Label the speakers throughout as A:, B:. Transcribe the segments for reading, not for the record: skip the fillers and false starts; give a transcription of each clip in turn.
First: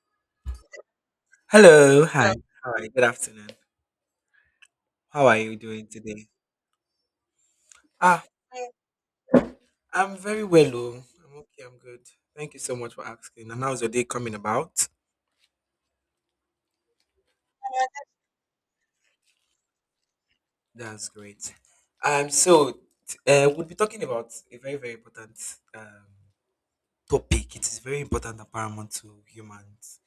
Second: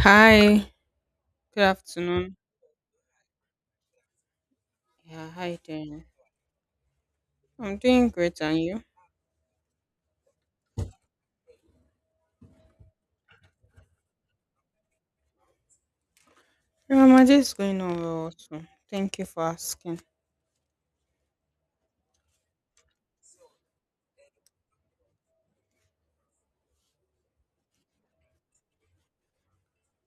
A: Hi, good
B: Hello, hi,
A: afternoon.
B: hello. Hi, good afternoon. How
A: Yeah,
B: are you
A: hi
B: doing
A: there.
B: today?
A: I'm doing
B: Ah,
A: great, and you?
B: I'm very well, oh. I'm okay, I'm good. Thank you so much for asking. And how's your day coming about?
A: Yeah, my day is going on well also. Thank you for asking.
B: That's great. So we'll be talking about a very, very important um topic. It is very important and paramount to humans,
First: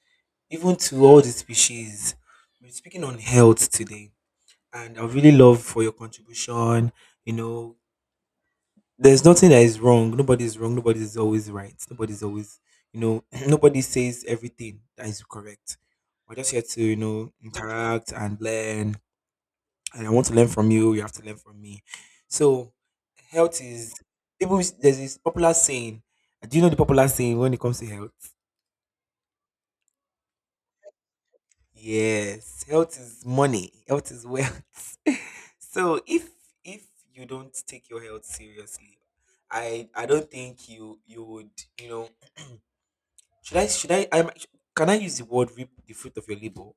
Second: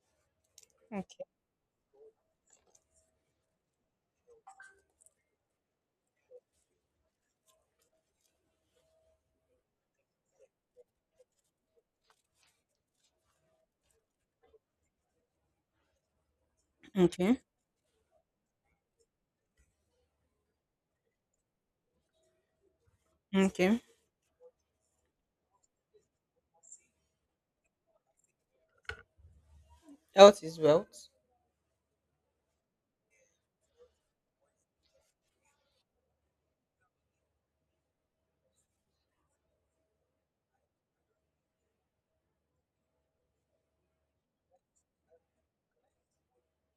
B: even to all
A: Okay,
B: the species. We're speaking on health today, and I would really love for your contribution. You know, there's nothing that is wrong. Nobody's wrong. Nobody's always right. Nobody's always, nobody says everything that is correct. We're just here to, you know,
A: okay,
B: interact and learn. And I want to learn from you. You have to learn from me. So, health
A: okay.
B: is There's this popular saying. Do you know the popular saying when it comes to health?
A: Health is wealth.
B: Yes, health is money. Health is wealth. So if you don't take your health seriously, I don't think you would you know. Should I? Should I? I'm. Can I use the word "reap the fruit of your labor"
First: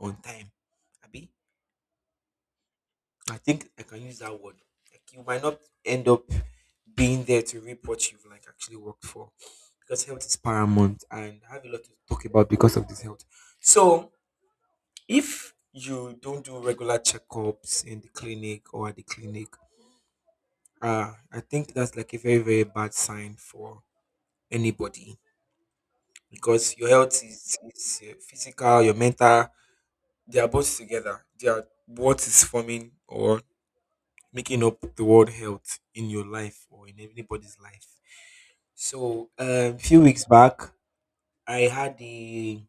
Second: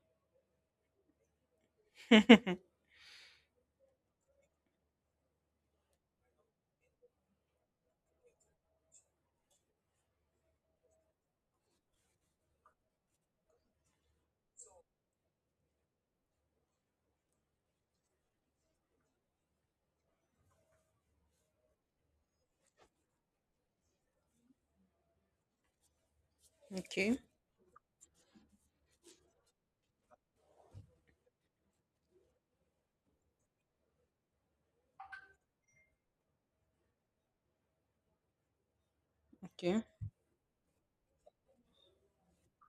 B: on time, Abby?
A: okay,
B: I think I can use that word. Like you might not end up being there to reap what you've like actually worked for, because health is paramount, and I have a lot to talk about because of this health. So if you don't do regular checkups in the clinic or at the clinic, I think that's like a very very bad sign for anybody because your health is, is physical, your mental. They are both together. They are what is forming or making up the word health in your life or in anybody's life. So a
A: okay.
B: few weeks back, I had the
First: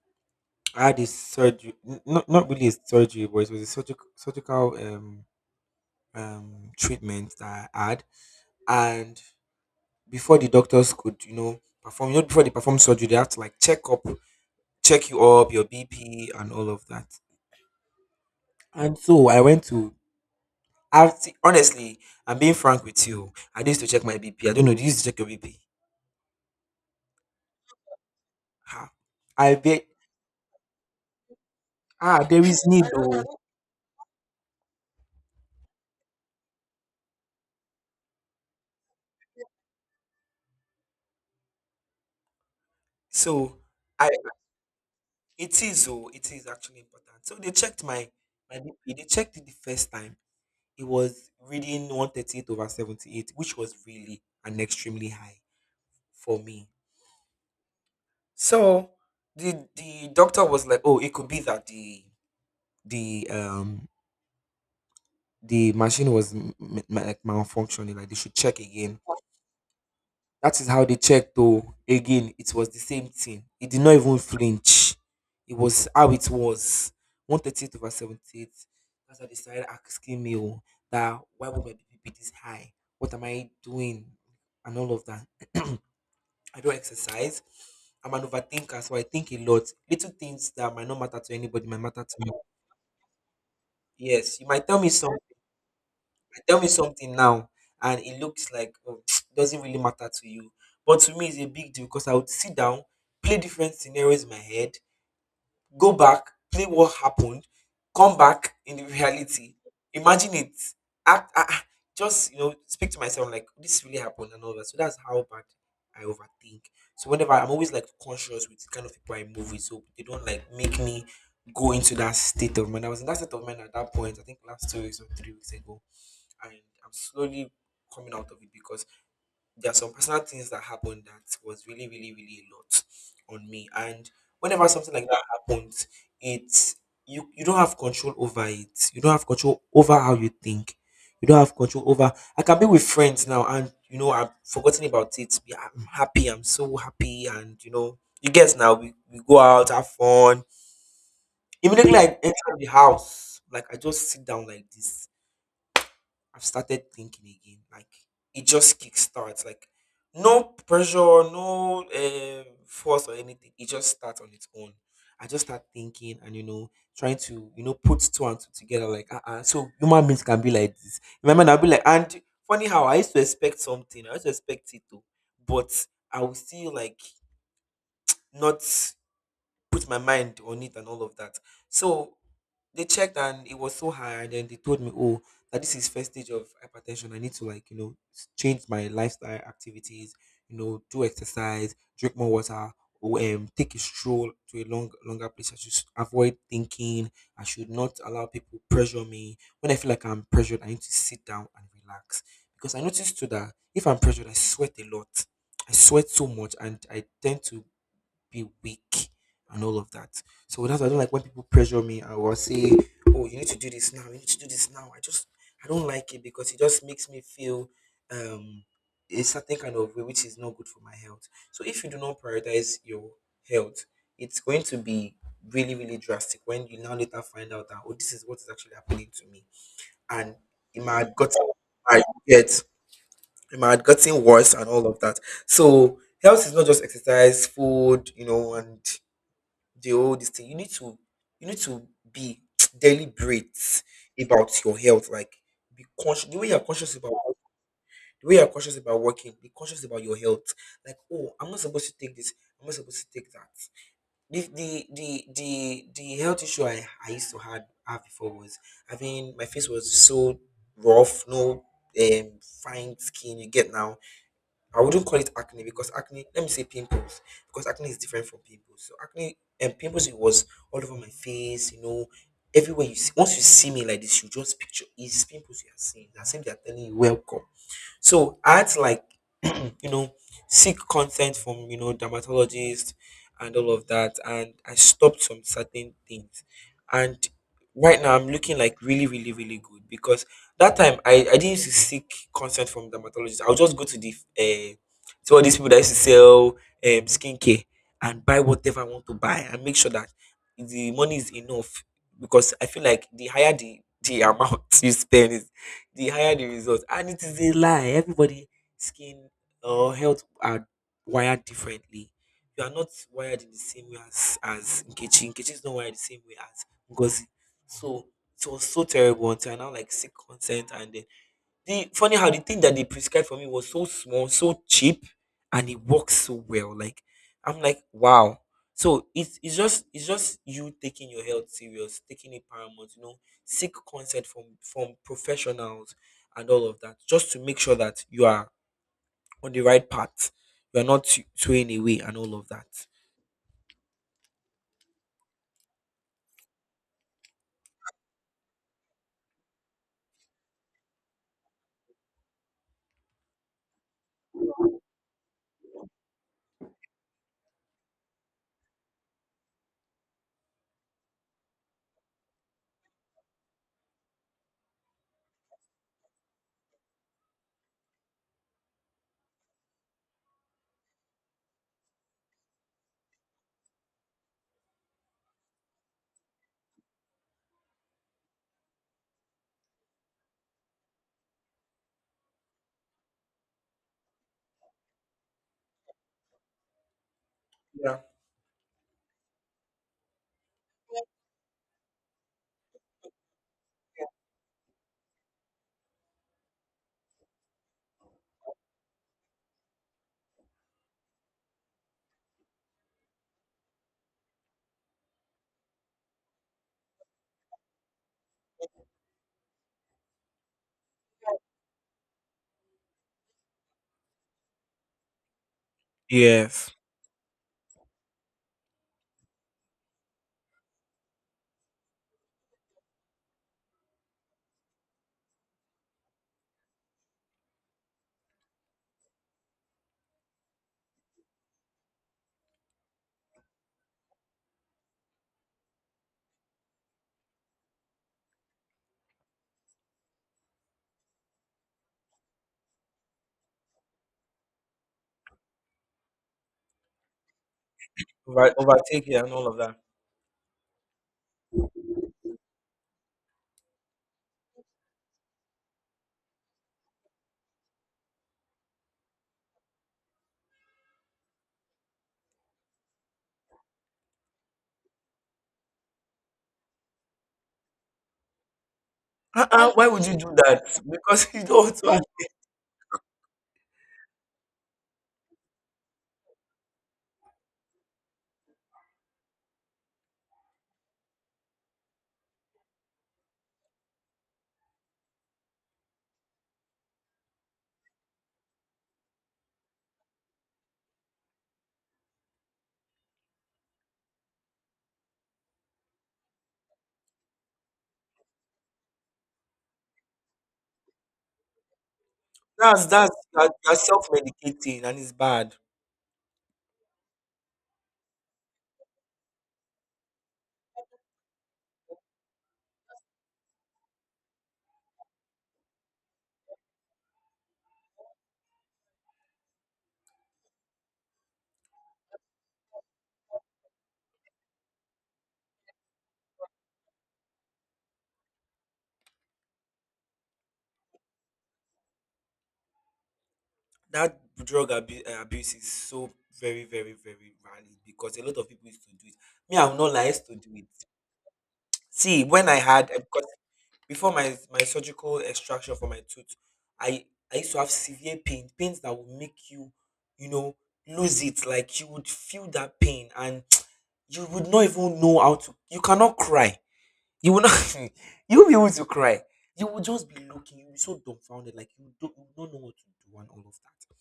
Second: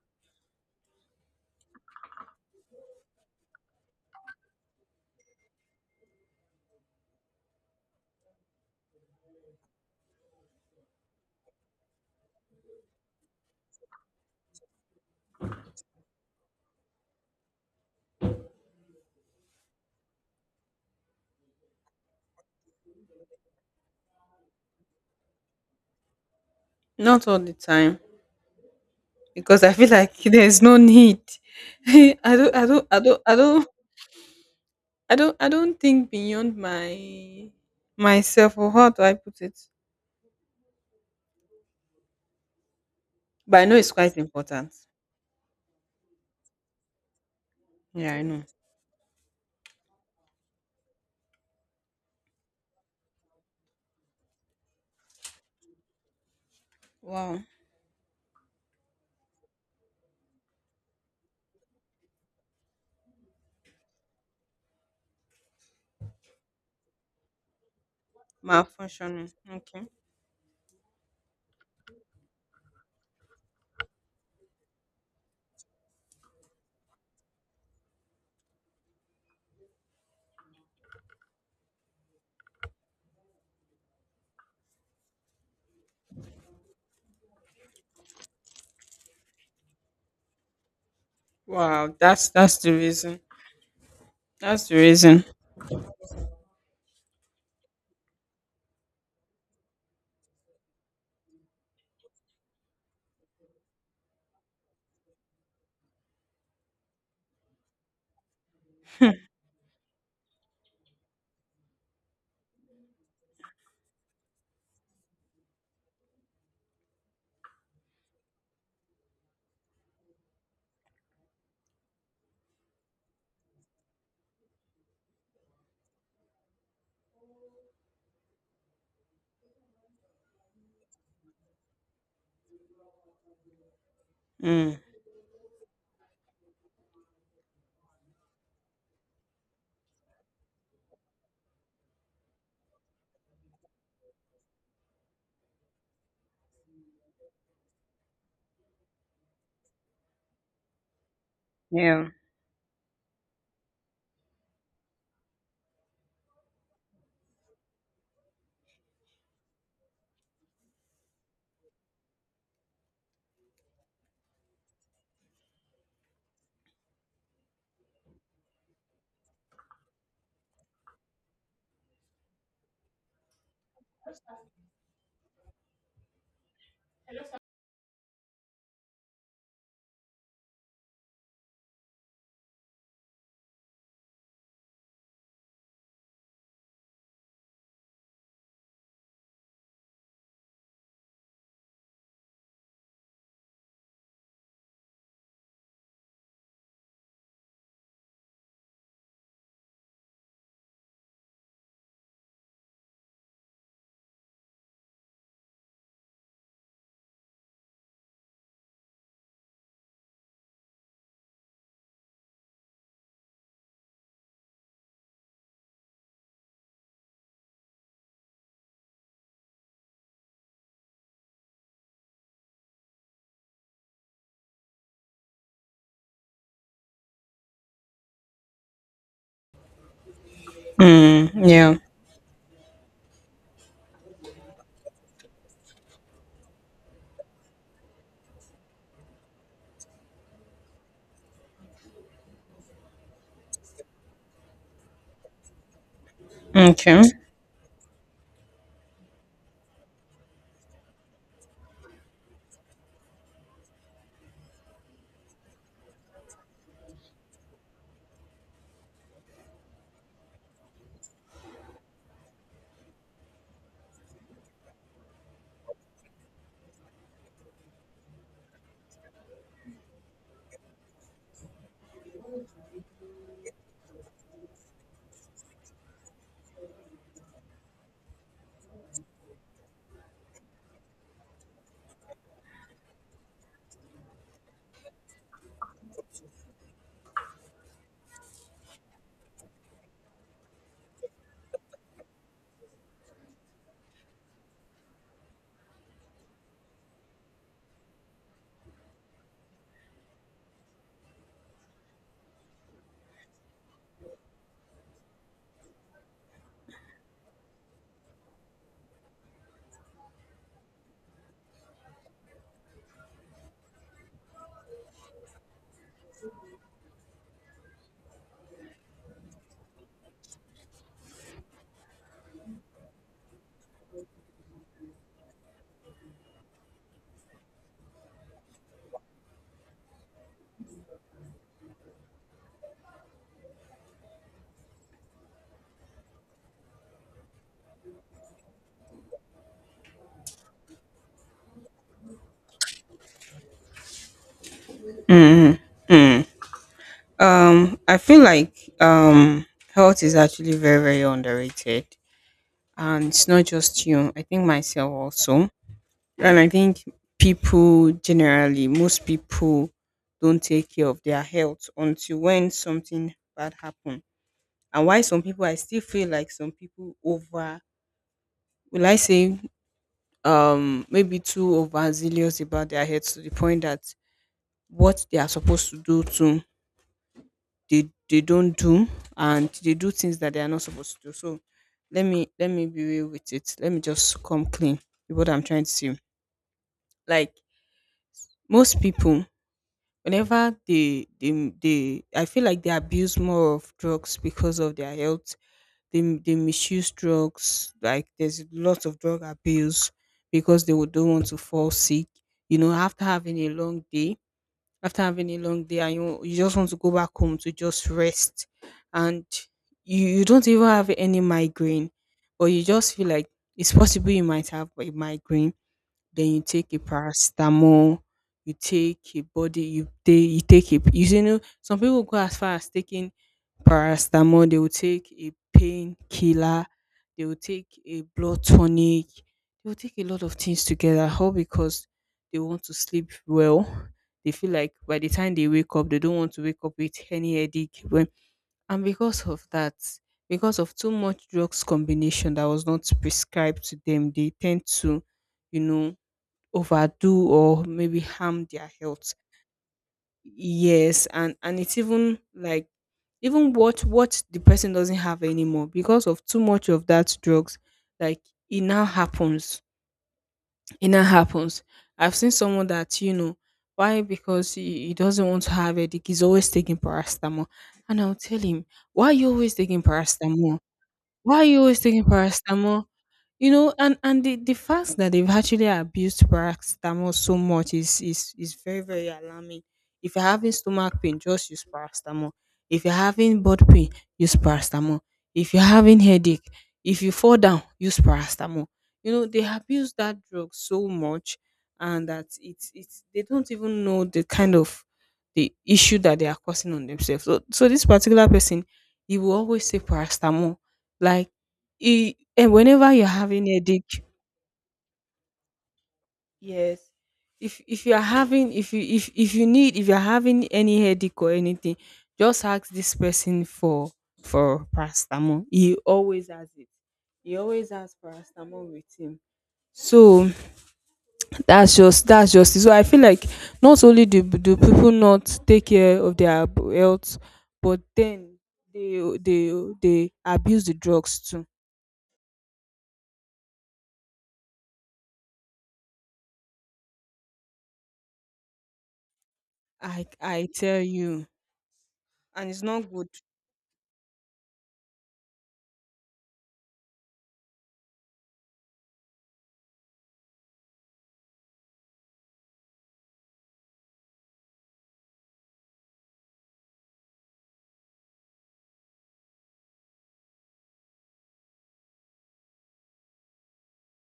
B: I had a surgery, not not really a surgery, but it was a surgical treatment that I had. And before the doctors could, you know, perform, you know, before they perform surgery, they have to like check up, check you up, your BP, and all of that. And so I went to honestly, I'm being frank with you. I need to check my BP. I don't know. Do you used to check your BP?
A: Not all the time
B: Ah, I
A: because I
B: bet.
A: feel like there's no need. I
B: Ah, there
A: don't,
B: is
A: I
B: need
A: don't, I don't,
B: though.
A: I don't, I don't, I don't think beyond my myself, or how do I put it?
B: So
A: But I know it's
B: I
A: quite important.
B: it is oh, it is actually important. So they checked my
A: Yeah, I know.
B: my BP. They checked it the first time. It was reading 138 over 78, which was really an extremely high for me.
A: Wow,
B: So the doctor was like, oh, it could be that the um the machine was like malfunctioning. Like they should check again.
A: malfunctioning. Okay.
B: That is how they checked, though. Again, it was the same thing. He did not even flinch. It was how it was. 138 over 78. That's how they started asking me, oh, that why would my BP be this high? What am I doing? And all of that. I don't exercise. I'm an overthinker, so I think a lot. Little things that might not matter to anybody might
A: Wow,
B: matter to
A: that's
B: me.
A: that's the reason.
B: Yes, you might
A: That's the reason.
B: tell me something now and it looks like, oh, doesn't really matter to you, but to me it's a big deal because I would sit down, play different scenarios in my head, go back, play what happened, come back in the reality, imagine it, act, ah, ah, just you know speak to myself like this really happened and all that. So that's how bad I overthink. So whenever I'm always like conscious with the kind of people I move with so they don't like make me go into that state of mind. I was in that state of mind at that point, I think, last 2 weeks or 3 weeks ago, and I'm slowly coming out of it because there are some personal things that happened that was really, really, really a lot on me. And whenever
A: Mm.
B: something like that happens, it's you don't have control over it. You don't have control over how you think. You don't have control over. I can be with friends now, and you know I've forgotten about it. Yeah, I'm happy. I'm so happy, and you know you guess now we go out, have fun. Immediately
A: Yeah.
B: I enter the house, like I just sit down like this, I've started thinking again. Like it just kickstarts. Like no pressure, no force or anything. It just starts on its own. I just start thinking and you know trying to you know put two and two together. Like so human beings can be like this. Remember, I'll be like, and funny how I used to expect something. I used to expect it to, but I will still like not put my mind on it and all of that. So they checked and it was so high, and then they told me, oh, that this is first stage of hypertension. I need to like you know change my lifestyle activities, you know, do exercise, drink more water, or, take a stroll to a longer place. I should avoid thinking. I should not allow people pressure me. When I feel like I'm pressured, I need to sit down and relax because I noticed too that if I'm pressured, I sweat a lot. I sweat so much, and I tend to be weak and all of that. So that's why I don't like when people pressure me. I will say, oh, you need to do this now, you need to do this now. I just, I don't like it because it just makes me feel um a certain kind of way which is not good for my health. So if you do not prioritize your health, it's going to be really, really drastic when you now later find out that, oh, this is what is actually happening to me. And it might have
A: Mm.
B: gotten
A: Yeah.
B: I get it might have gotten worse and all of that. So health is not just exercise, food, you know, and the whole this thing. You need to be deliberate about your health. Like be conscious
A: Okay.
B: the way you're conscious about working, be conscious about your health. Like, oh, I'm not supposed to take this, I'm not supposed to take that. The health issue I used to had have before was having my face was so rough, no um fine skin you get. Now I wouldn't call it acne, because acne, let me say pimples, because acne is different from pimples. So acne and pimples it was all over my face, you know, everywhere you see. Once you see me like this, you just picture it's pimples you are seeing. As if they are telling you welcome. So I had to like, you know, seek consent from, you know, dermatologists and all of that. And I stopped some certain things. And right now I'm looking like really, really, really good because that time I didn't used to seek consent from dermatologists. I will just go to the uh, to all these people that used to sell um skincare and buy whatever I want to buy and make sure that the money is enough because I feel like the higher the amount you spend is the higher the result. And it is a lie. Everybody skin or health are wired differently. You are not wired in the same way as Nkechi. Nkechi is not wired the same way as Ngozi. So it was so terrible until I now like seek consent, and then the funny how the thing that they prescribed for me was so small, so cheap, and it works so well. Like I'm like, wow. So it's just you taking your health serious, taking it paramount, you know, seek consent from professionals and all of that, just to make sure that you are on the right path. You are not swaying away and all of that.
A: Mm. Mm. I feel like um health is actually very very underrated, and it's not just you. I think myself also, and I think people generally, most people don't take care of their health until when something bad happen. And why some people, I still feel like some people over, will I say, maybe too overzealous about their heads to the point that what they are supposed to do to they don't do, and they do things that they are not supposed to do. So let me be real with it, let me just come clean with what I'm trying to say. Like,
B: Yeah.
A: most people, whenever they I feel like they abuse more of drugs because of their health. They misuse drugs, like there's lots of drug abuse because they would don't want to fall sick, you know, after having a long day after having a long day. And you just want to go back home to just rest, and you don't even have any migraine, but you just feel like it's possible you might have a migraine. Then you
B: Yes.
A: take a paracetamol, you take a body, you take a you see, you know, some people go as far as taking paracetamol, they will take a painkiller, they will take a blood tonic, they will take a lot of things together, all because they want to sleep well. They feel like by the time they wake up, they don't want to wake up with any headache. When, and because of that, because of too much drugs combination that was not prescribed to them, they tend to, you know, overdo or maybe harm
B: Over,
A: their
B: overtake
A: health.
B: it and all of that.
A: Yes, and it's even like, even what the person doesn't have anymore because of too much of that drugs. Like, it now happens it now happens. I've seen someone that, you know, why, because he doesn't want to have headache, he's always taking paracetamol. And I'll tell him, why are you always
B: Uh-uh,
A: taking
B: why would you do
A: paracetamol?
B: that? Because
A: Why are
B: you
A: you
B: don't.
A: always taking paracetamol? You know, and the fact that they've actually abused paracetamol so much is very very alarming. If you're having stomach pain, just use paracetamol. If you're having butt pain, use paracetamol. If you're having headache, if you fall down, use paracetamol. You know, they abuse that drug so much, and that it's they don't even know the kind of the issue that they are causing on themselves. So so this particular person, he will always take paracetamol like e and whenever you're
B: That's
A: having
B: you're
A: headache,
B: self-medicating and it's bad.
A: yes. If you are having, if you need, if you're having any headache or anything, just ask this person for paracetamol. He always has it. He always has paracetamol with him. So that's just, that's just it. So I feel like not only do people not take care of their health, but then they they they abuse the drugs too.
B: That drug abuse is so very, very, very valid because a lot of people used to do it. Me, I'm not like I used to
A: I
B: do it.
A: tell you.
B: See, when
A: And
B: I
A: it's not
B: had
A: good.
B: because before my surgical extraction for my tooth, I I used to have severe pain, pains that would make you, you know, lose it. Like you would feel that pain and you would not even know how to. You cannot cry. You will not you will be able to cry. You will just be looking, you'll be so dumbfounded, like you don't know what to do and all of that.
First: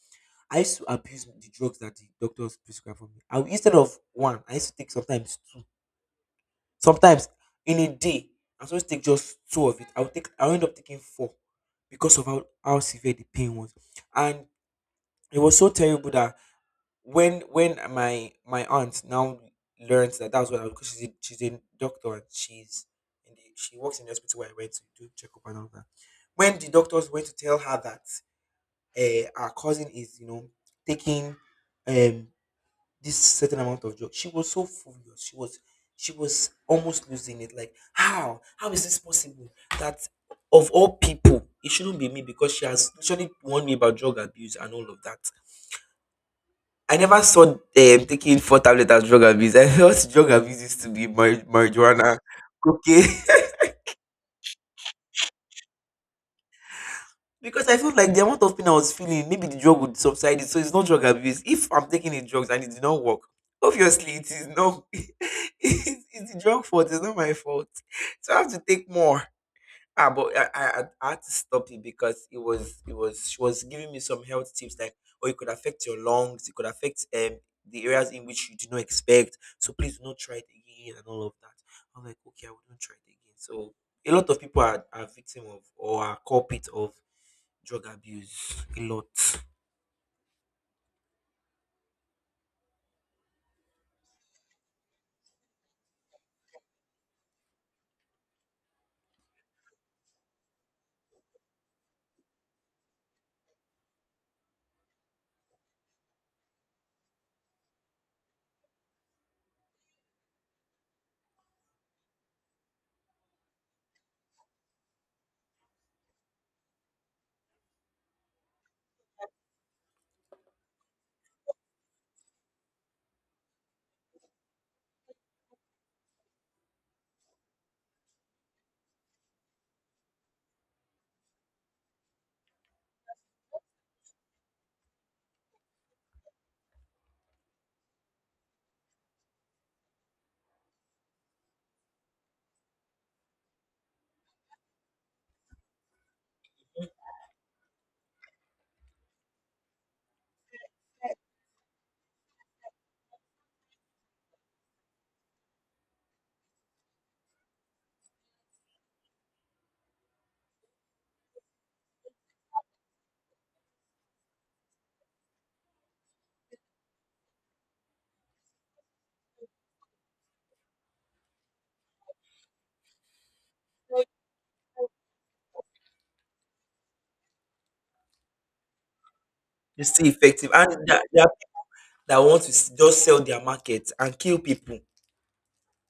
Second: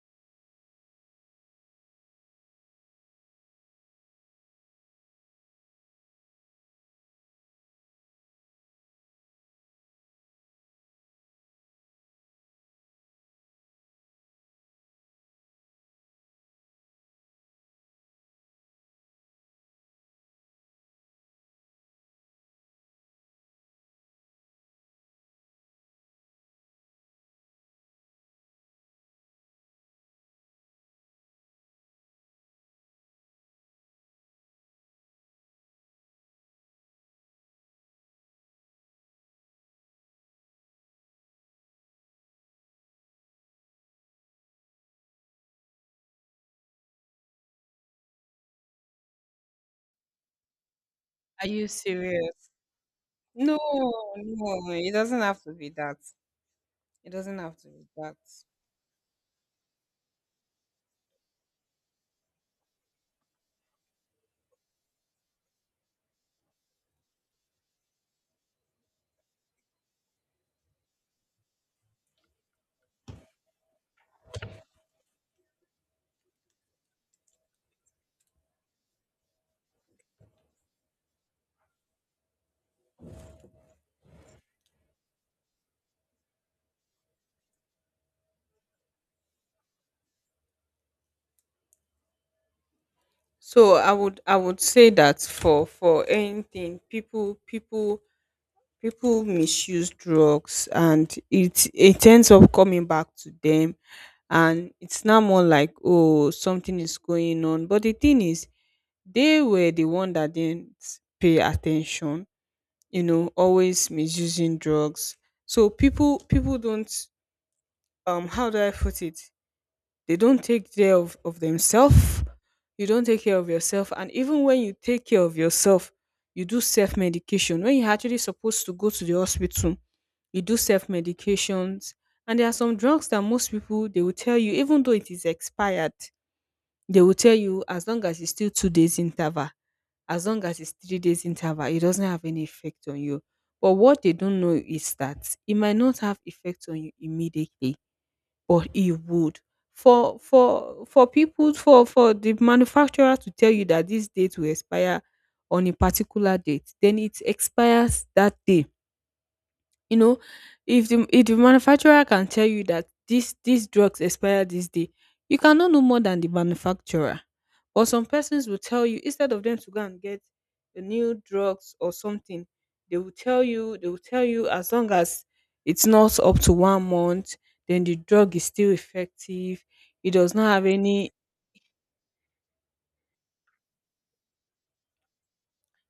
B: I used to abuse the drugs that the doctors prescribe for me. Instead of one, I used to take sometimes two. Sometimes in a day, I was supposed to take just two of it. I would take I end up taking four because of how severe the pain was. And it was so terrible that when my aunt now learns that that's what I was, because she's a doctor and she's in the, she works in the hospital where I went to do checkup and all that. When the doctors went to tell her that our cousin is taking um this certain amount of drugs, she was so furious. She was almost losing it. Like how is this possible that, of all people, it shouldn't be me, because she has literally warned me about drug abuse and all of that. I never saw taking four tablets as drug abuse. I thought drug abuse used to be
A: Are you
B: marijuana,
A: serious?
B: cocaine.
A: No, no, it doesn't have to be that. It doesn't have to
B: Because I
A: be
B: felt like
A: that.
B: the amount of pain I was feeling, maybe the drug would subside it. So it's not drug abuse. If I'm taking the drugs and it did not work, obviously it is not. It's the drug fault. It's not my fault. So I have to take more. Ah, but I had to stop it because it was she was giving me some health tips, like, oh, it could affect your lungs, it could affect the areas in which you do not expect. So please do not try it again and all of that. I'm like, okay, I wouldn't try it again. So a lot of people are victim of, or are culprit of, drug abuse. A lot.
A: So I would, I would say that for anything, people misuse drugs, and it ends up coming back to them, and it's now more like, oh, something is going on. But the thing is, they were the one that didn't pay attention, you know, always misusing drugs. So people don't, how do I put it? They don't take care of themselves. You don't take care of yourself. And even when you take care of yourself, you do self medication. When you're actually supposed to go to the hospital, you do self medications. And there are some drugs that most people, they will tell you, even though it is expired, they will tell you as long as it's still 2 days interval, as long as it's 3 days interval, it doesn't have any effect on you. But what they don't know is that it might not have effect on you immediately, but it would. For people for the manufacturer to tell you that this date will expire on a particular date, then it expires that day. You know, if the, if the manufacturer can tell you that this these drugs expire this day, you cannot know more than the manufacturer. But some persons will tell you, instead of them to go and get the new drugs or something, they will tell you, as long as it's not up to one month, then the drug is still effective,
B: It's still
A: it does not
B: effective.
A: have
B: And that,
A: any,
B: that, that want to just sell their market and kill people.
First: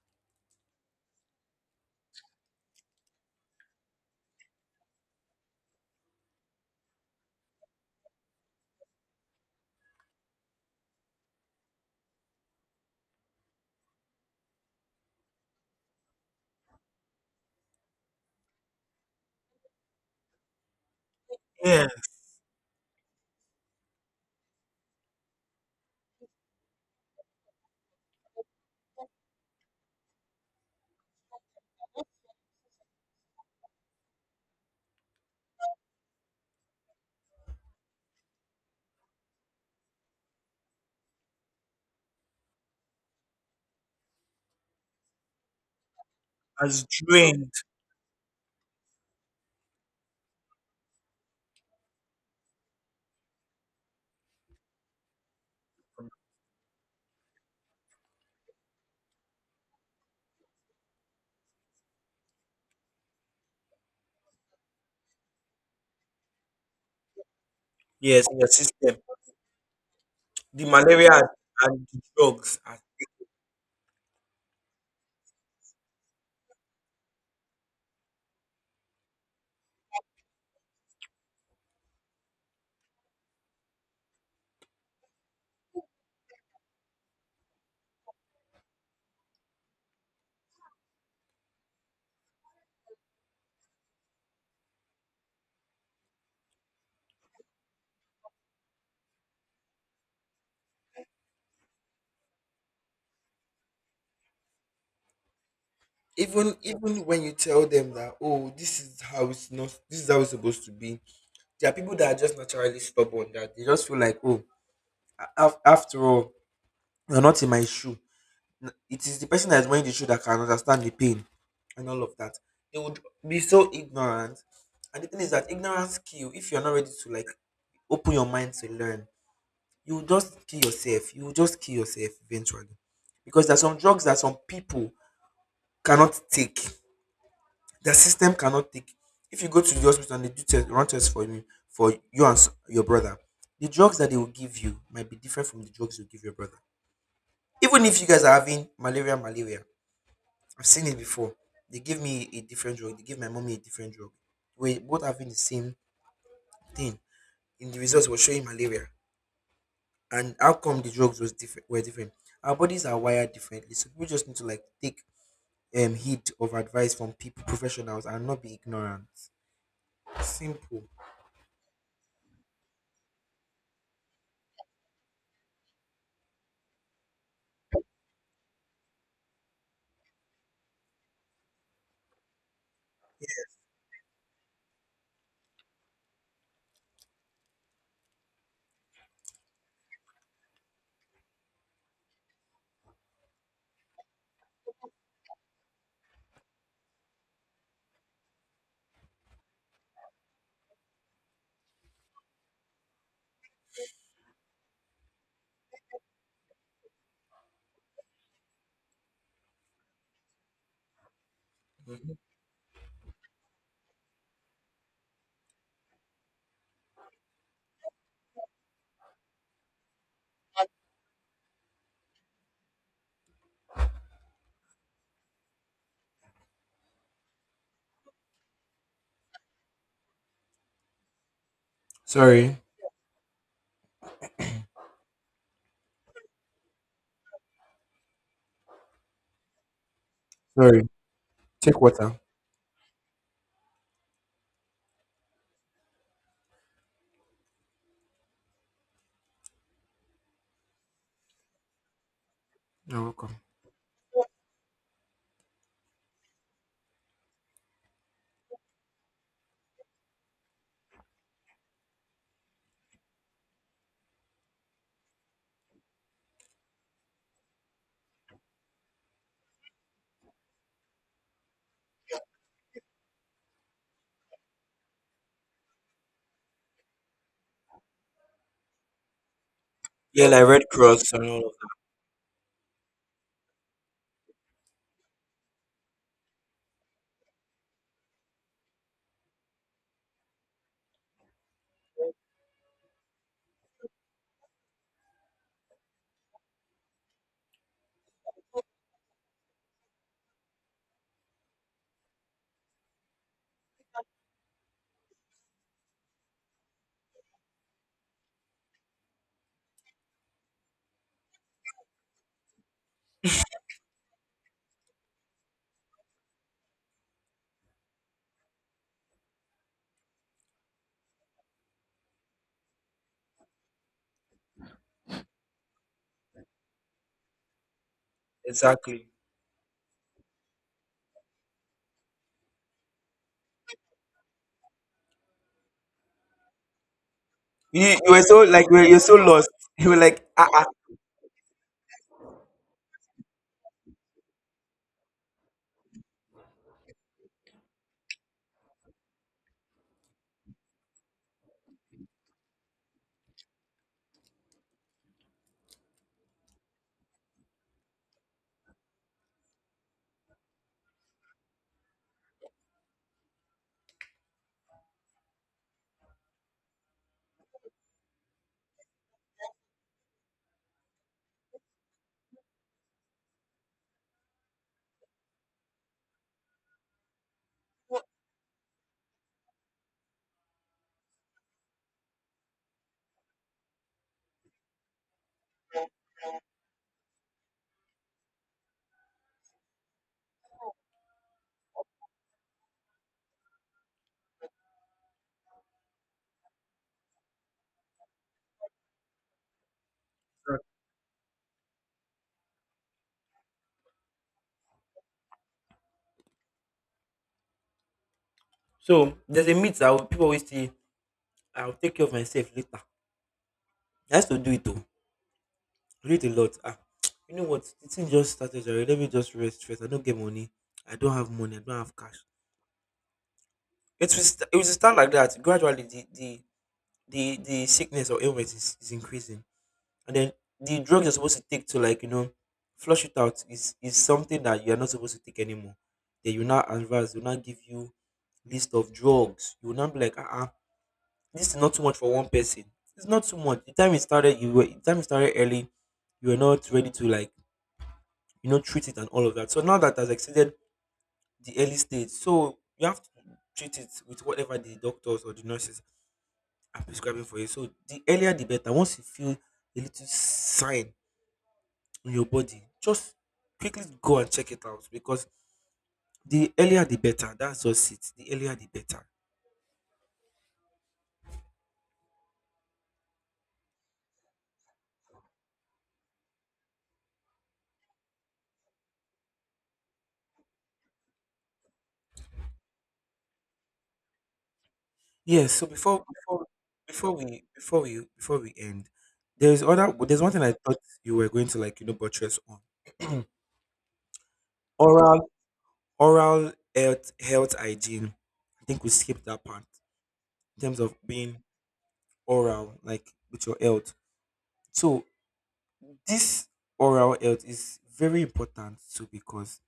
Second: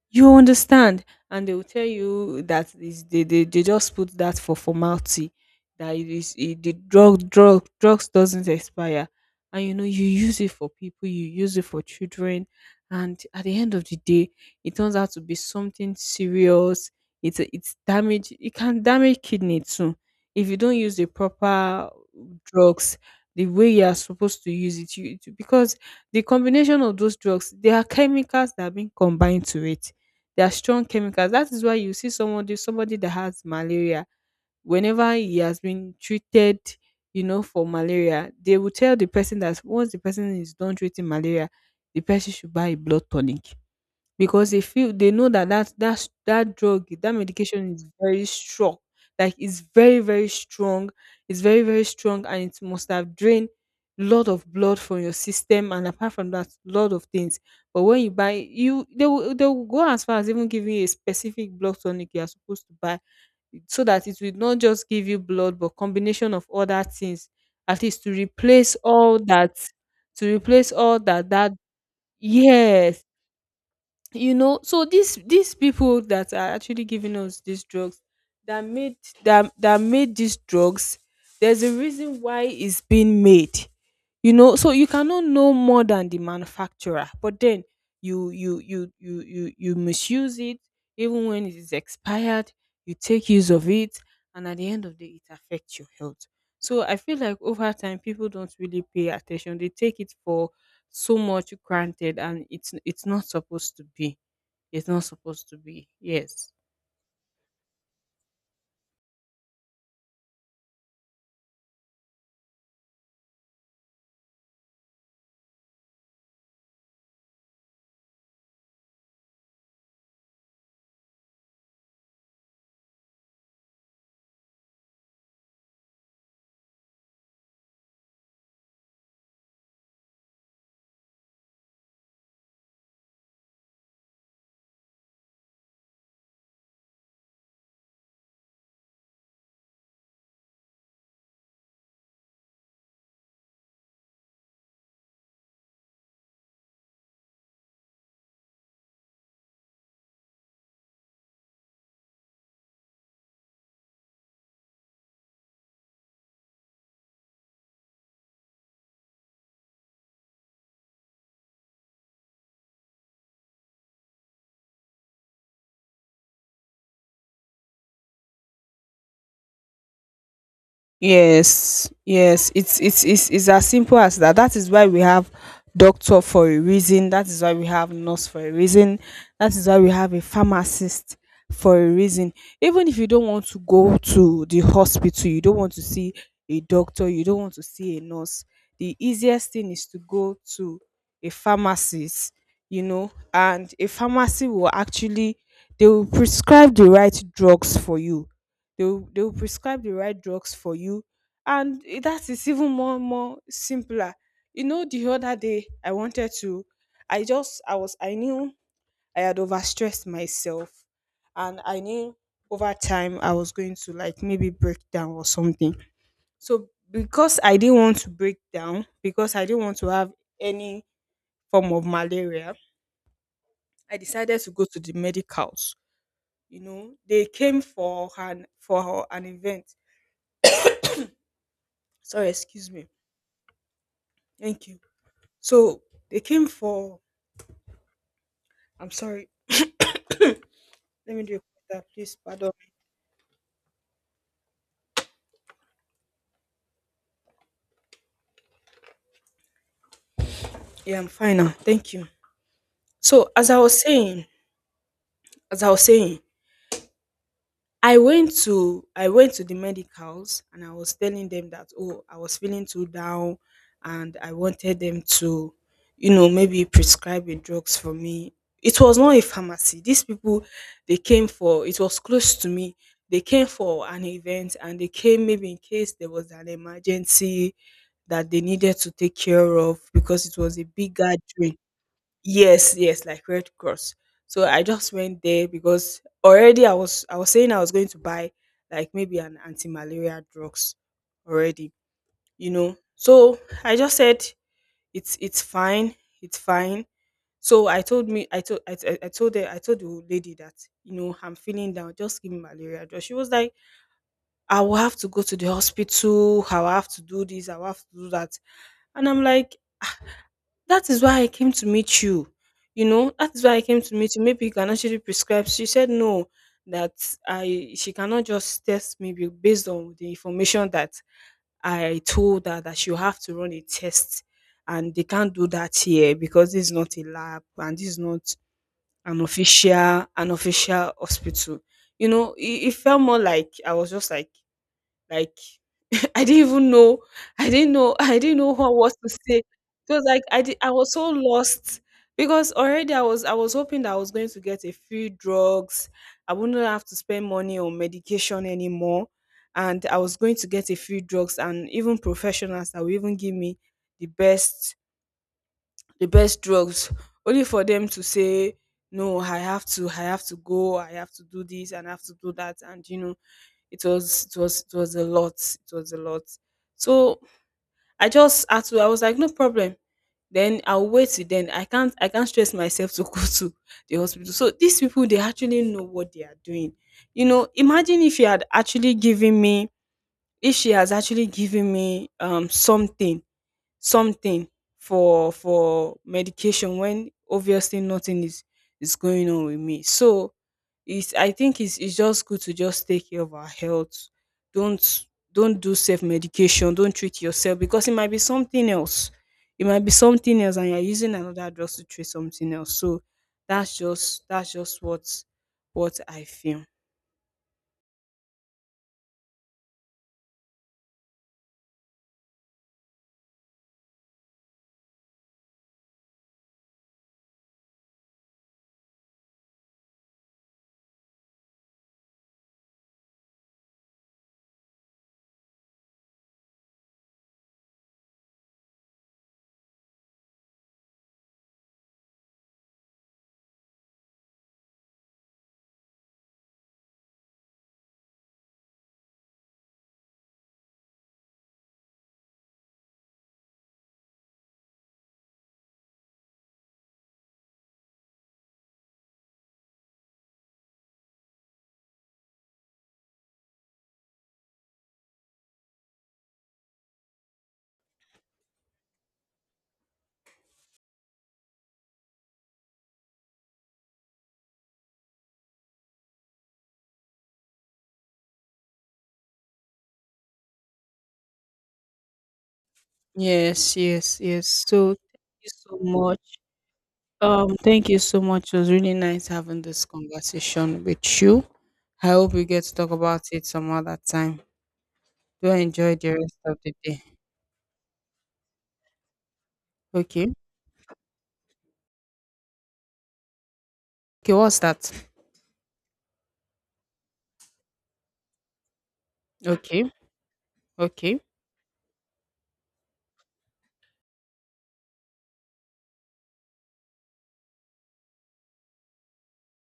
A: you understand. And they will tell you that is, they just put that for formality, that it is it, the drugs doesn't expire, and you know, you use it for people, you use it for children, and at the end of the day, it turns out to be something serious. It's damage, it can damage kidney too, if you don't use the
B: Yeah,
A: proper drugs the way you are supposed to use it. Because the combination of those drugs, there are chemicals that have been combined to it, they are strong chemicals. That is why you see somebody that has malaria, whenever he has been treated, you know, for malaria, they will tell the person that once the person is done treating malaria, the person should buy a blood tonic. Because they feel, they know that
B: has
A: drug, that
B: drained.
A: medication is very strong. Like, it's very, very strong. It's very, very strong, and it must have drained lot of blood from your system, and apart from that, lot of things. But when you buy, you, they will, they will go as far as even giving you a specific blood tonic you are supposed to buy, so that it will not just give you blood but combination of other things, at least to
B: Yes, in your
A: replace
B: system.
A: all that,
B: The malaria
A: that
B: and the drugs are
A: yes. You know, so these people that are actually giving us these drugs, that made that that made these drugs, there's a reason why it's being made. You know, so you cannot know more than the manufacturer, but then you misuse it, even when it is expired, you take use of it, and at the end of the day, it affects your health. So I feel like over time, people don't really pay attention, they take it for so much granted, and it's not supposed to be, yes.
B: even when you tell them that, oh, this is how it's not this is how it's supposed to be, there are people that are just naturally stubborn, that they just feel like, oh, after all, you're not in my shoe. It is the person that's wearing the shoe that can understand the pain and all of that. They would be so ignorant, and the thing is that ignorance kill. If you're not ready to like open your mind to learn, you will just kill yourself. You will just kill yourself eventually, because there are some drugs that some people cannot take. The system cannot take. If you go to the hospital and they do test, run tests for you and your brother, the drugs that they will give you might be different from the drugs you give your brother. Even if you guys are having malaria, I've seen it before. They give me a different drug. They give my mommy a different drug. We're both having the same thing. In the results, was showing malaria, and how come the drugs was different? Were different. Our bodies are wired differently, so people just need to like take heed of advice from people, professionals, and not be ignorant. Simple.
A: Yes, yes, it's as simple as that. That is why we have doctor for a reason. That is why we have nurse for a reason. That is why we have a pharmacist for a reason. Even if you don't want to go to the hospital, you don't want to see a doctor, you don't want to see a nurse. The easiest thing is to go to a pharmacist, you know, and a pharmacy will actually, they will prescribe the right drugs for you. They'll prescribe the right drugs for you, and that is even more simpler. You know, the other day I wanted to, I knew I had overstressed myself, and I knew over time I was going to like maybe break down or something. So because I didn't want to break down, because I didn't want to have any form of malaria, I decided to go to the medicals. You know, they came for an event. Sorry,
B: Sorry,
A: excuse me. Thank you. So they came for. I'm sorry.
B: sorry.
A: Let me do
B: Take
A: that, please.
B: water.
A: Pardon me. Yeah, I'm fine now. Thank you.
B: You're
A: So
B: welcome.
A: as I was saying, as I was saying, I went to the medicals, and I was telling them that, "Oh, I was feeling too down, and I wanted them to, you know, maybe prescribe a drugs for me." It was not a pharmacy. These people, they came for, it was close to me. They came for an event, and they came maybe in case there was an emergency that they needed to take care of because
B: Yeah,
A: it
B: like
A: was
B: Red
A: a big
B: Cross and all of
A: gathering. Yes, yes, like Red Cross. So I just went there because already I was saying I was going to buy like maybe an anti-malaria drugs already, So I just said it's fine, it's fine. So I told me I told her I told the lady that I'm feeling down, just give me malaria drug. She was like I will have to go to the hospital. I will have to do this. I will have to do that. And I'm like, "Ah, that is why I came to meet you. That is why I came to meet you. Maybe you can actually prescribe." She said no, that I she cannot just test me based on the information that I told her, that she'll have to run a test, and they can't do that here because this is not a lab and this is not
B: that. Exactly.
A: an official hospital. You know, it felt more like I was just like like I didn't even know. I didn't
B: You,
A: know.
B: you
A: I
B: were
A: didn't
B: so
A: know
B: like
A: what was
B: you're
A: to
B: so
A: say.
B: lost. You
A: It
B: were
A: was like
B: like, ah, ah.
A: I was so lost because already I was hoping that I was going to get a few drugs. I wouldn't have to spend money on medication anymore, and I was going to get a few drugs and even professionals that will even give me the best the best drugs, only for them to say no, I have to go, I have to do this, and I have to do that. And you know, it was it was a lot, it was a lot. So I just had to I was like, no problem, then I'll wait. Till then, I can't stress myself to go to the hospital. So these people, they actually know what they are doing. You know, imagine if you had actually given me, if she has actually given me something, something for medication when obviously nothing is going on with me. So it's I think it's just good to just take care of our health. don't don't do self medication, don't treat yourself because it might be something else, it might be something else and you're using another drug to treat something else. So that's just what I feel.
B: So there's a myth that people always say, I'll take care of myself later. I used to do it though. I do it a lot. Ah, you know what? The thing just started already. Let me just rest first. I don't get money. I don't have money. I don't have cash. It was start like that. Gradually, the sickness or illness is increasing, and then the drug you're supposed to take to like you know flush it out is something that you're not supposed to take anymore. Then you now advise, they will now give you list of drugs. You will now be like, ah, uh, this is not too much for one person. It's not too much. The time it started, you were the time it started early, you were not ready to like you know treat it and all of that. So now that has exceeded the early stage, so you have to treat it with whatever the doctors or the nurses are prescribing for you. So the earlier the better. Once you feel a little sign on your body, just quickly go and check it out, because the earlier the better. That's just it. The earlier the better.
A: Yes, yes, yes. So thank you so much. Thank you so much. It was really nice having this conversation with you. I hope we get to talk about it some other time. Do
B: Yes. So
A: enjoy
B: before
A: the rest
B: before
A: of the day.
B: before we before we before we end, there's one
A: Okay.
B: thing I thought you were going to like you know buttress on.
A: Okay, what's that?
B: oral oral health hygiene. I think we skipped that part,
A: Okay.
B: in terms of
A: Okay.
B: being oral, like, with your health. So this oral health is very important too, because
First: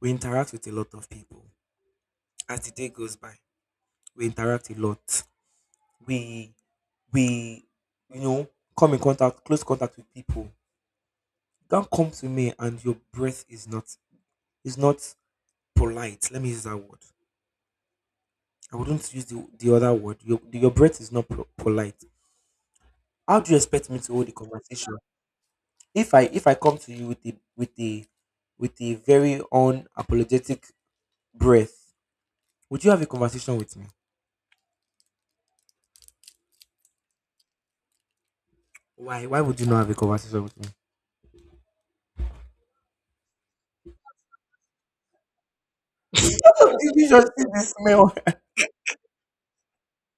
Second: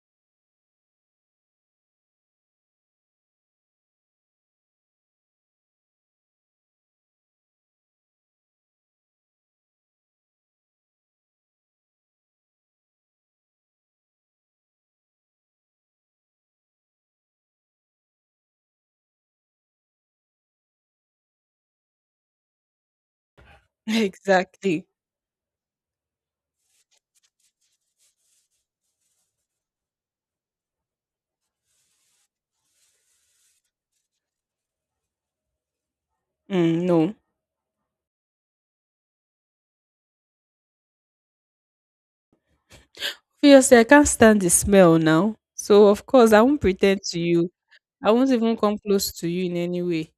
B: we interact with a lot of people as the day goes by. We interact a lot. We we You know, come in contact, close contact with people. You can't come to me and your breath is not polite. Let me use that word. I wouldn't use the other word. Your breath is not pro- polite. How do you expect me to hold the
A: Exactly.
B: conversation if I come to you with the with the with a very unapologetic breath? Would you have a conversation with me?
A: Mm, no.
B: Why? Why would you not have a conversation with me?
A: Obviously, I can't stand the smell now. So of course I won't
B: Did
A: pretend
B: you
A: to
B: just see
A: you.
B: the
A: I
B: smell?
A: won't even come close to you in any way.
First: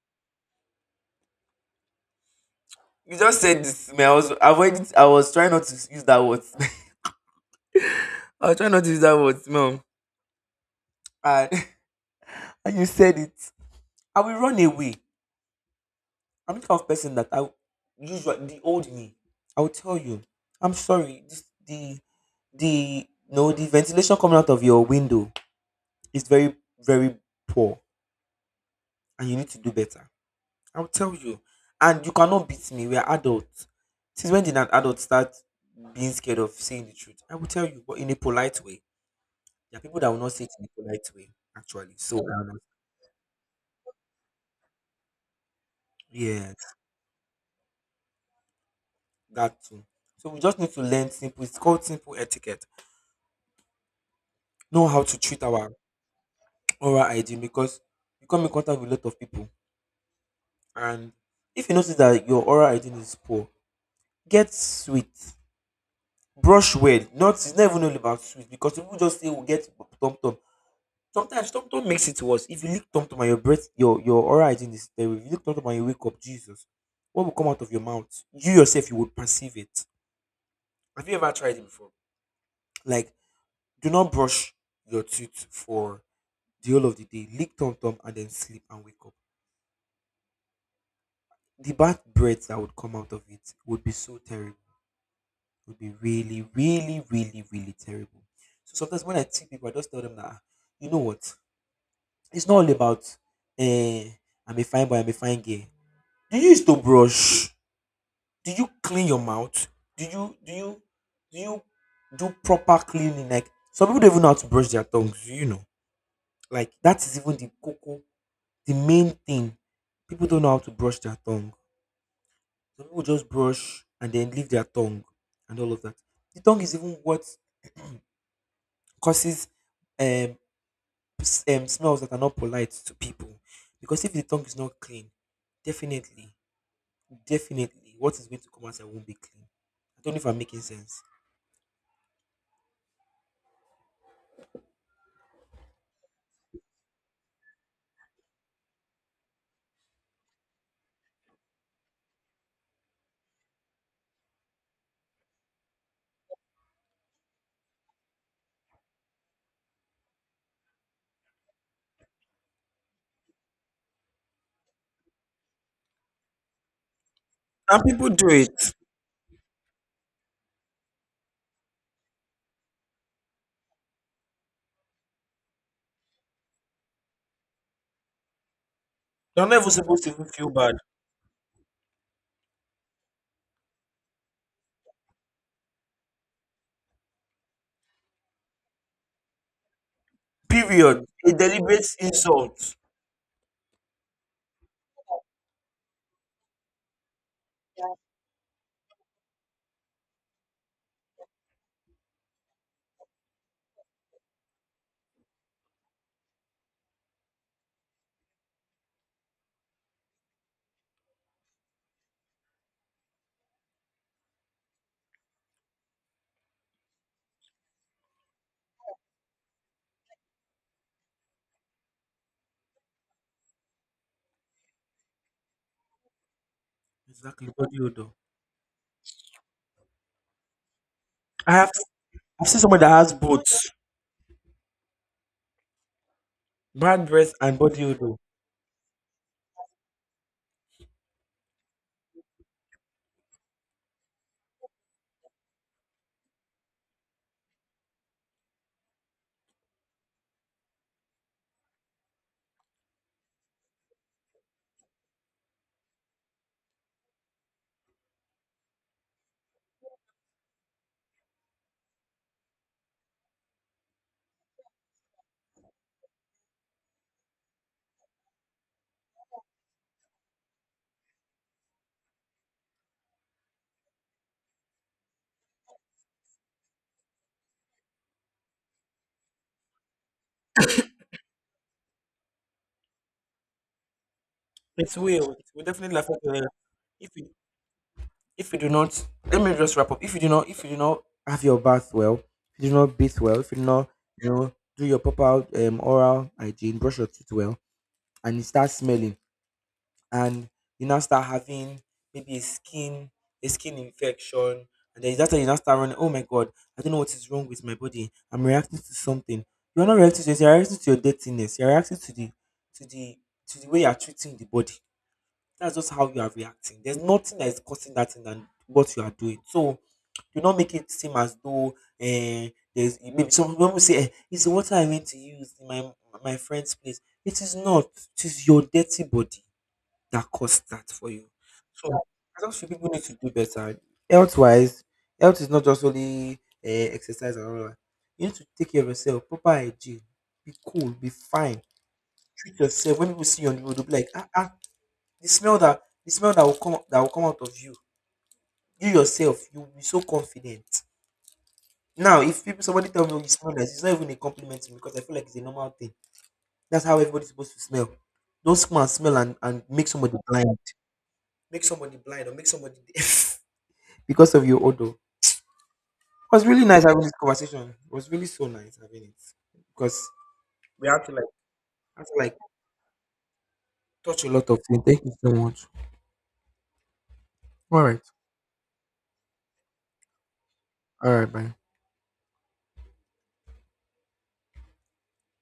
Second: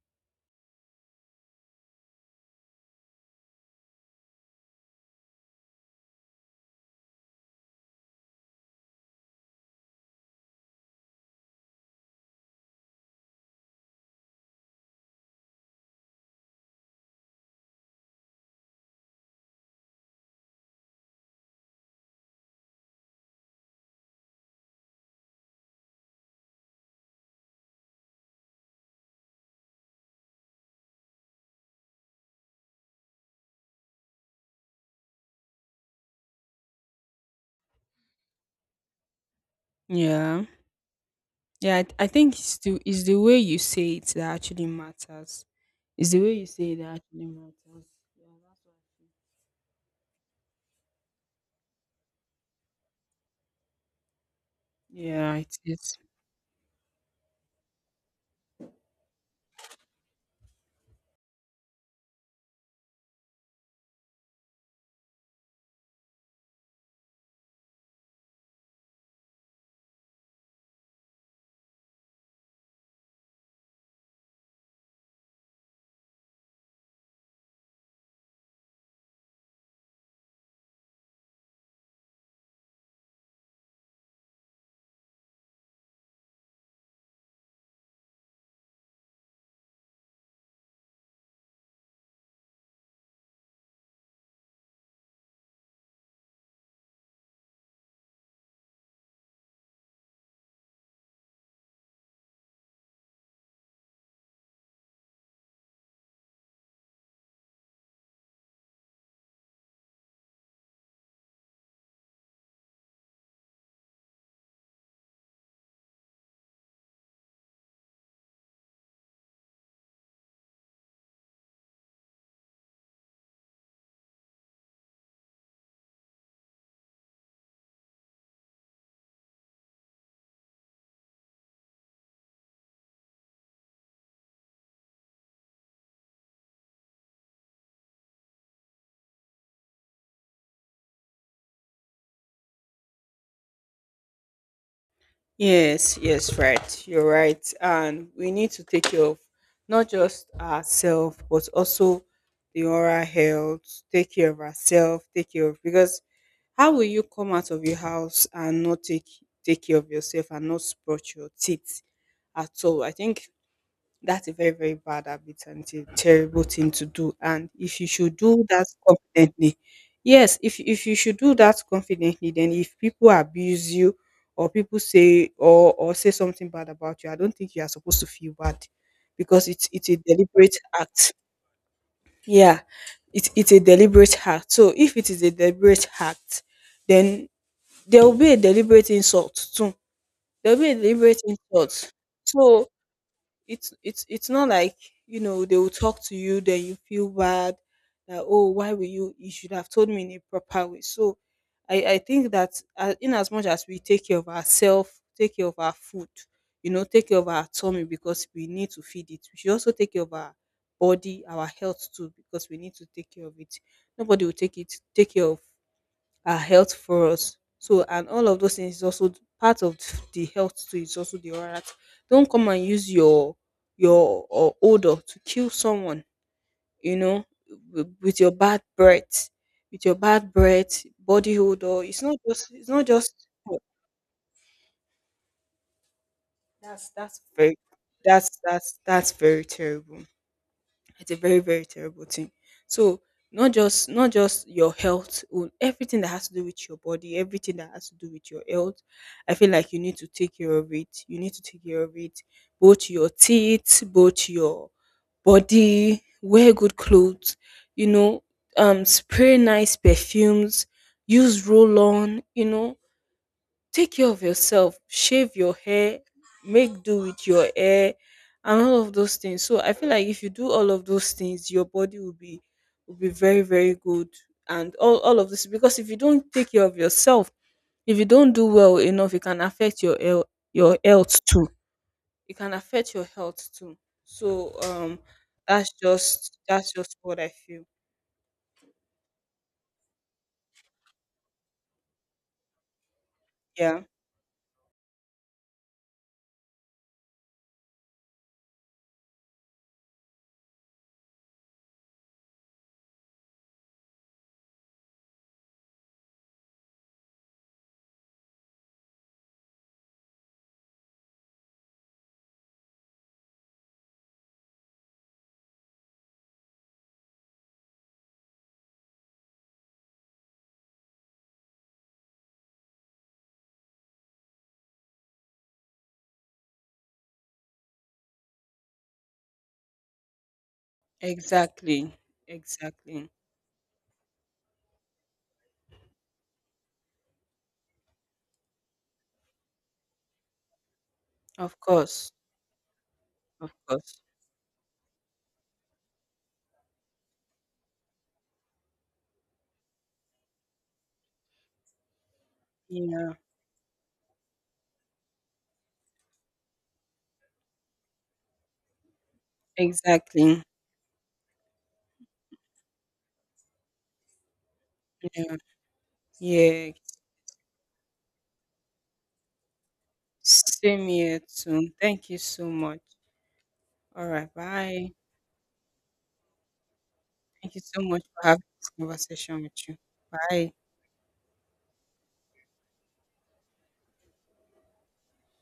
B: You just said this to me. I was avoiding. I was trying not to use that word. I was trying not to use that word, mom. And and you said it. I will run away. I'm the kind of person that I usually the old me. I will tell you. I'm sorry. The no the ventilation coming out of your window is very, very poor, and you need to do better. I will tell you. And you cannot beat me. We are adults. Since when did an adult start being scared of saying the truth? I will tell you, but in a polite way. There are people that will not say
A: Yeah.
B: it in the polite way,
A: Yeah,
B: actually.
A: I
B: So
A: think it's the way you say it that actually matters. It's the way you say
B: Yes,
A: it that actually matters. Yeah, that's.
B: that too. So we just need to learn simple. It's called simple etiquette. Know how to
A: Yeah,
B: treat
A: it
B: our
A: is.
B: oral hygiene, because you come in contact with a lot of people, and if you notice that your oral hygiene is poor, get sweet, brush well. Not it's not even all about sweet, because people just say we get tom tom. Sometimes tom tom makes it worse. If you lick tom tom and your breath, your oral hygiene is terrible. If you lick tom tom and you wake up, Jesus, what will come out of your mouth? You yourself, you will perceive it. Have you ever tried it before? Like, do not brush your teeth for the whole of the day. Lick tom tom and then sleep and wake up. The bad breath that would come out of it would be so terrible. Would be really, really, really, really terrible. So sometimes when I see people, I just tell them that, "Ah, you know what? It's not all about, eh, I'm a fine boy, I'm a fine girl. Do you used to brush? Do you clean your mouth? Do you do you do you do proper cleaning? Like some people don't even know how to brush their tongues, you know. Like that is even the cocoa, the main thing. People don't know how to brush their tongue. Some people just brush and then leave their tongue and all of that. The tongue is even what causes um, smells that are not polite to people. Because if the tongue is not clean, definitely, definitely, what is going to come outside won't be clean. I don't know if I'm making sense.
A: Yes, yes, right. You're right. And we need to take care of not just ourselves, but also the oral health, take care of ourselves, take care of, because how will you come out of your house and not take care of yourself and not brush your teeth at all? I think that's a very, very bad habit and it's a terrible thing to do. And if
B: And
A: you
B: people
A: should
B: do
A: do
B: it.
A: that confidently, yes, if you should do that confidently, then if people abuse you or people say or say something bad about you, I don't think you are supposed to feel bad
B: They're
A: because
B: not even
A: it's a
B: supposed to even feel
A: deliberate
B: bad.
A: act. Yeah, it's a deliberate act. So if it is a deliberate act, then there will be a deliberate insult too. There will be a
B: Period.
A: deliberate
B: A deliberate
A: insult. So
B: insult.
A: it's it's not like you know they will talk to you then you feel bad that, oh, why were you, you should have told me in a proper way. So I think that in as much as we take care of ourselves, take care of our food, you know, take care of our tummy because we need to feed it, we should also take care of our body, our health too, because we need to take care of it. Nobody will take care of our health for us. So, and all of those things is also part of the health too, is also the oral act. Don't come and use your or odor to kill someone, you know,
B: Exactly. Body odor.
A: with your bad breath, with your bad breath, body
B: I have
A: odor. It's not
B: I've
A: just,
B: seen
A: it's
B: someone
A: not
B: that has
A: just,
B: both.
A: oh, that's
B: Brand
A: that's
B: breath
A: very
B: and body odor.
A: that's very terrible. It's a very, very terrible thing. So not just, not just your health own, everything that has to do with your body, everything that has to do with your health, I feel like you need to take care of it, you need to take care of it. Both your teeth, both your body, wear good clothes, you know, spray nice perfumes, use roll on, you know, take care of yourself, shave your hair, make do with your hair, and all of those things. So I feel like if you do all of those things, your body will be, will be very, very good. And all of this, because if you don't take care of yourself, if you don't do well enough, it can affect your health, your health too, it can affect your health too. So
B: It will. It will
A: that's
B: definitely affect your
A: just,
B: health.
A: that's just
B: If
A: what I
B: you
A: feel.
B: do not, let me just wrap up. If you do not, if you do not have your bath well, if you do not bathe well, if you do
A: Yeah,
B: not, you know, do your proper oral hygiene, brush your teeth well, and you start smelling, and you now start having maybe a skin infection, and then that's how you now start running, oh my god, I don't know what is wrong with my body. I'm reacting to something. You're not reacting to this, you're reacting to your dirtiness, you're reacting to to the the way you're treating the body. That's just how you are reacting. There's nothing that is causing that thing than what you are doing. So do not make it seem as though, eh, there's maybe some people say, eh, it's the water I went to use in my my friend's place. It is not. It is your dirty body that caused that for you. So
A: exactly.
B: I just feel people need
A: Exactly.
B: to do better. Health wise, health is not just only, exercise and all that. You need to take care of yourself, proper hygiene, be cool, be
A: Of
B: fine,
A: course.
B: treat yourself. When people see you
A: Of
B: on the road, they'll be
A: course.
B: like, ah, ah, the smell that will come out of you, you yourself, you will be so confident. Now, if people somebody tell
A: Yeah.
B: me, "Oh, you smell nice," it's not even a compliment to me, because I feel like it's a normal thing. That's how everybody's supposed to smell. Don't smell and smell and make somebody
A: Exactly.
B: blind. Make somebody blind or make somebody deaf because of your odor.
A: Yeah.
B: It was really
A: Yeah.
B: nice having this conversation. It was really so nice having it. Because
A: Same
B: we have to
A: here
B: like
A: too.
B: have
A: Thank
B: to
A: you
B: like
A: so much. All
B: touch
A: right.
B: a lot of things.
A: Bye.
B: Thank you so much.
A: Thank you so
B: All
A: much
B: right.
A: for having this conversation with you. Bye.
B: All right, bye.